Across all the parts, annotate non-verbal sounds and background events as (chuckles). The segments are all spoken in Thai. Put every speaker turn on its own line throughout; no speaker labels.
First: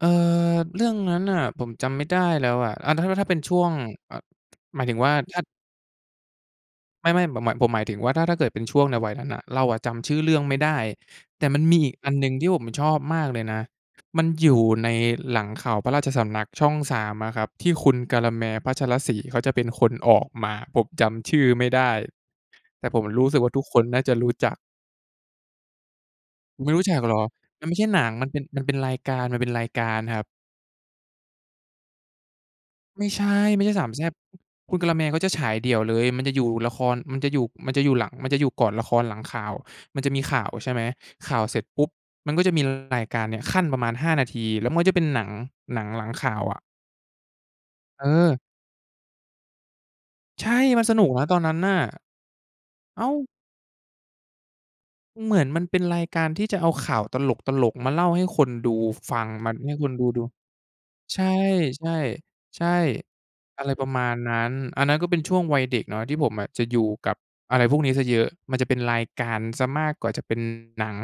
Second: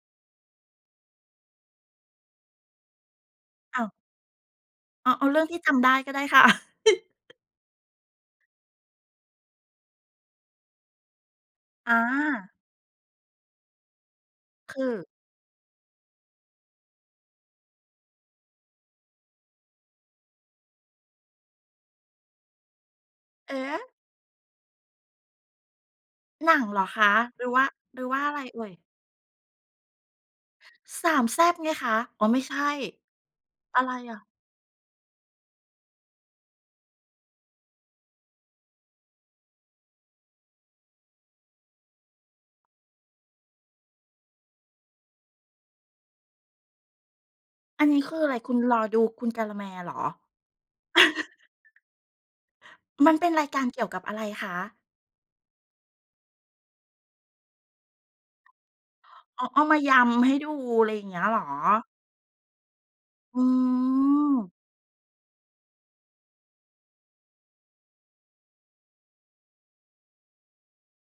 เออ เรื่องนั้นน่ะผมจำไม่ได้แล้วอะ อา ถ้า ถ้าเป็นช่วง
อ้าว
เอ่อ หมายถึง
อ
ว
๋อ
่า
เอา
ถ
เร
้
ื่
า
องที่จำได้ก็ได้ค่ะ
ไม่
(laughs)
ๆ ผมหมาย ผมหมายถึงว่าถ้า ถ้าเกิดเป็นช่วงในวัยนั้นน่ะ เราอะจำชื่อเรื่องไม่ได้ แต่มันมีอี
อ
กอันหนึ่งที่
า
ผมชอบมากเลยนะ มันอยู่
ค
ใน
ือ
หลังข่าวพระราชสำนักช่อง 3 อะครับ ที่คุณกาละแมร์ พัชรศรี เขาจะเป็นคนออกมา ผมจำชื่อไม่ได้ แต่ผมรู้สึกว่
เ
า
อ
ทุ
๊
กค
ะ!
นน่าจะรู้จัก
หนั
คุ
ง
ณไม่
เหร
รู้
อ
จั
ค
กเ
ะ
หรอ?
หรือว่
ม
า
ันไม่ใช่
ห
ห
ร
น
ือ
ัง
ว่า
มัน
อะ
เ
ไ
ป็
ร
น
เอ
มั
่
นเป
ย?
็นรายการ มันเป็นรายการครับ
3 แซ่บไงคะ อ๋อ ไม่ใช่
ไม่ใช่ ไม่ใช่
อะไ
3
ร
แซ่บ
อะ?
คุณกาละแมร์เขาจะฉายเดี่ยวเลย มันจะอยู่ละคร มันจะอยู่ มันจะอยู่หลัง มันจะอยู่ก่อนละครหลังข่าว มันจะมีข่าว ใช่ไหม ข่าวเสร็จปุ๊บมันก็จะมีรายการเนี่ยคั่นประมาณ 5 นาที แล้วมันก็จะเป็นหนัง หนังหลังข่าวอะ
อันนี้
เ
คืออะ
อ
ไร
อ
คุณรอดูคุณกาละแมร์เหรอ?
ใช่ มันสนุกนะตอน
(chuckles)
นั้นน่ะ อ้า
มันเป
ว!
็นรายการเกี่ยวกับอะไรคะ?
เหมือนมันเป็นรายการที่จะเอาข่าวตลก ๆ มาเล่าให้คนดูฟัง
อ๋อ
มา
เอา
ให
ม
้
า
ค
ย
นดูดู
ำให้ดู อะไรอย่างเง
ใ
ี้
ช
ยเ
่
หรอ?
ใช่ ใช่
อื
อะไรประมาณนั้น
ม
อันนั้นก็เป็นช่วงวัยเด็กเนาะ ที่ผมอะจะอยู่กับอะไรพวกนี้เสียเยอะ มันจะเป็นรายการเสียมากกว่าจะเป็นหนัง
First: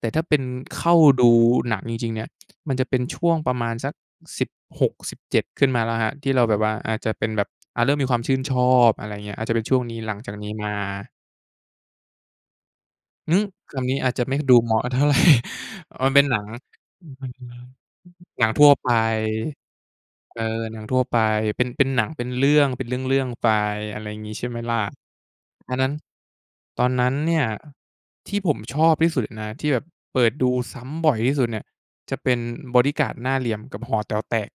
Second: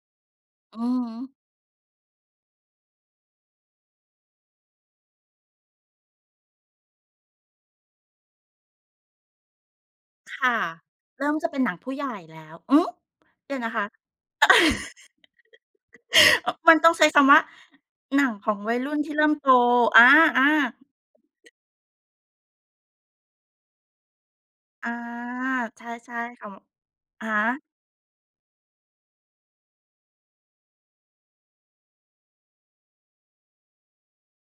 แต่ถ้าเป็น
อื
เข้
อ
า
ฮ
ด
ึ
ูหนังจริง ๆ เนี่ย มันจะเป็นช่วงประมาณสัก 16-17 ขึ้นมาแล้วครับ ที่เราแบบว่าอาจจะเป็นแบบ อา เริ่มมีความชื่นชอบ อะไรเงี้ย อาจจะเป็นช่วงนี้หลังจาก
ค
นี
่
้
ะ
มา
เริ่มจะเป็นหนังผู้ใหญ่แล้ว อืม
หือ
เดี๋ยวน
ค
ะคะ
ำนี้อาจจะไม่ดูเหมาะเท่าไร (chuckles) อา มันเป็นหนั
(laughs) อ
ง
มันต้องใช้คำว่า "หน
(unintelligible)
ัง
หน
ข
ัง
อง
ทั่
ว
ว
ัย
ไป
รุ่นที่เริ่มโต" อา
เอ
อ
อ
า
หนังทั่วไป เป็น เป็นหนัง เป็นเรื่อง เป็นเรื่อง ๆ ไป อะไรงี้ ใช่ไหมล่ะ
อา
อัน
ใช
นั
่
้น
ใช่ค่ะ
ตอนนั้น
อะฮ
เนี่ย
ะ
ที่ผมชอบที่สุดเลยนะ ที่แบบเปิดดูซ้ำบ่อยที่สุดเนี่ย จะเป็น "บอดี้การ์ดหน้าเหลี่ยม" กับ "หอแต๋วแตก"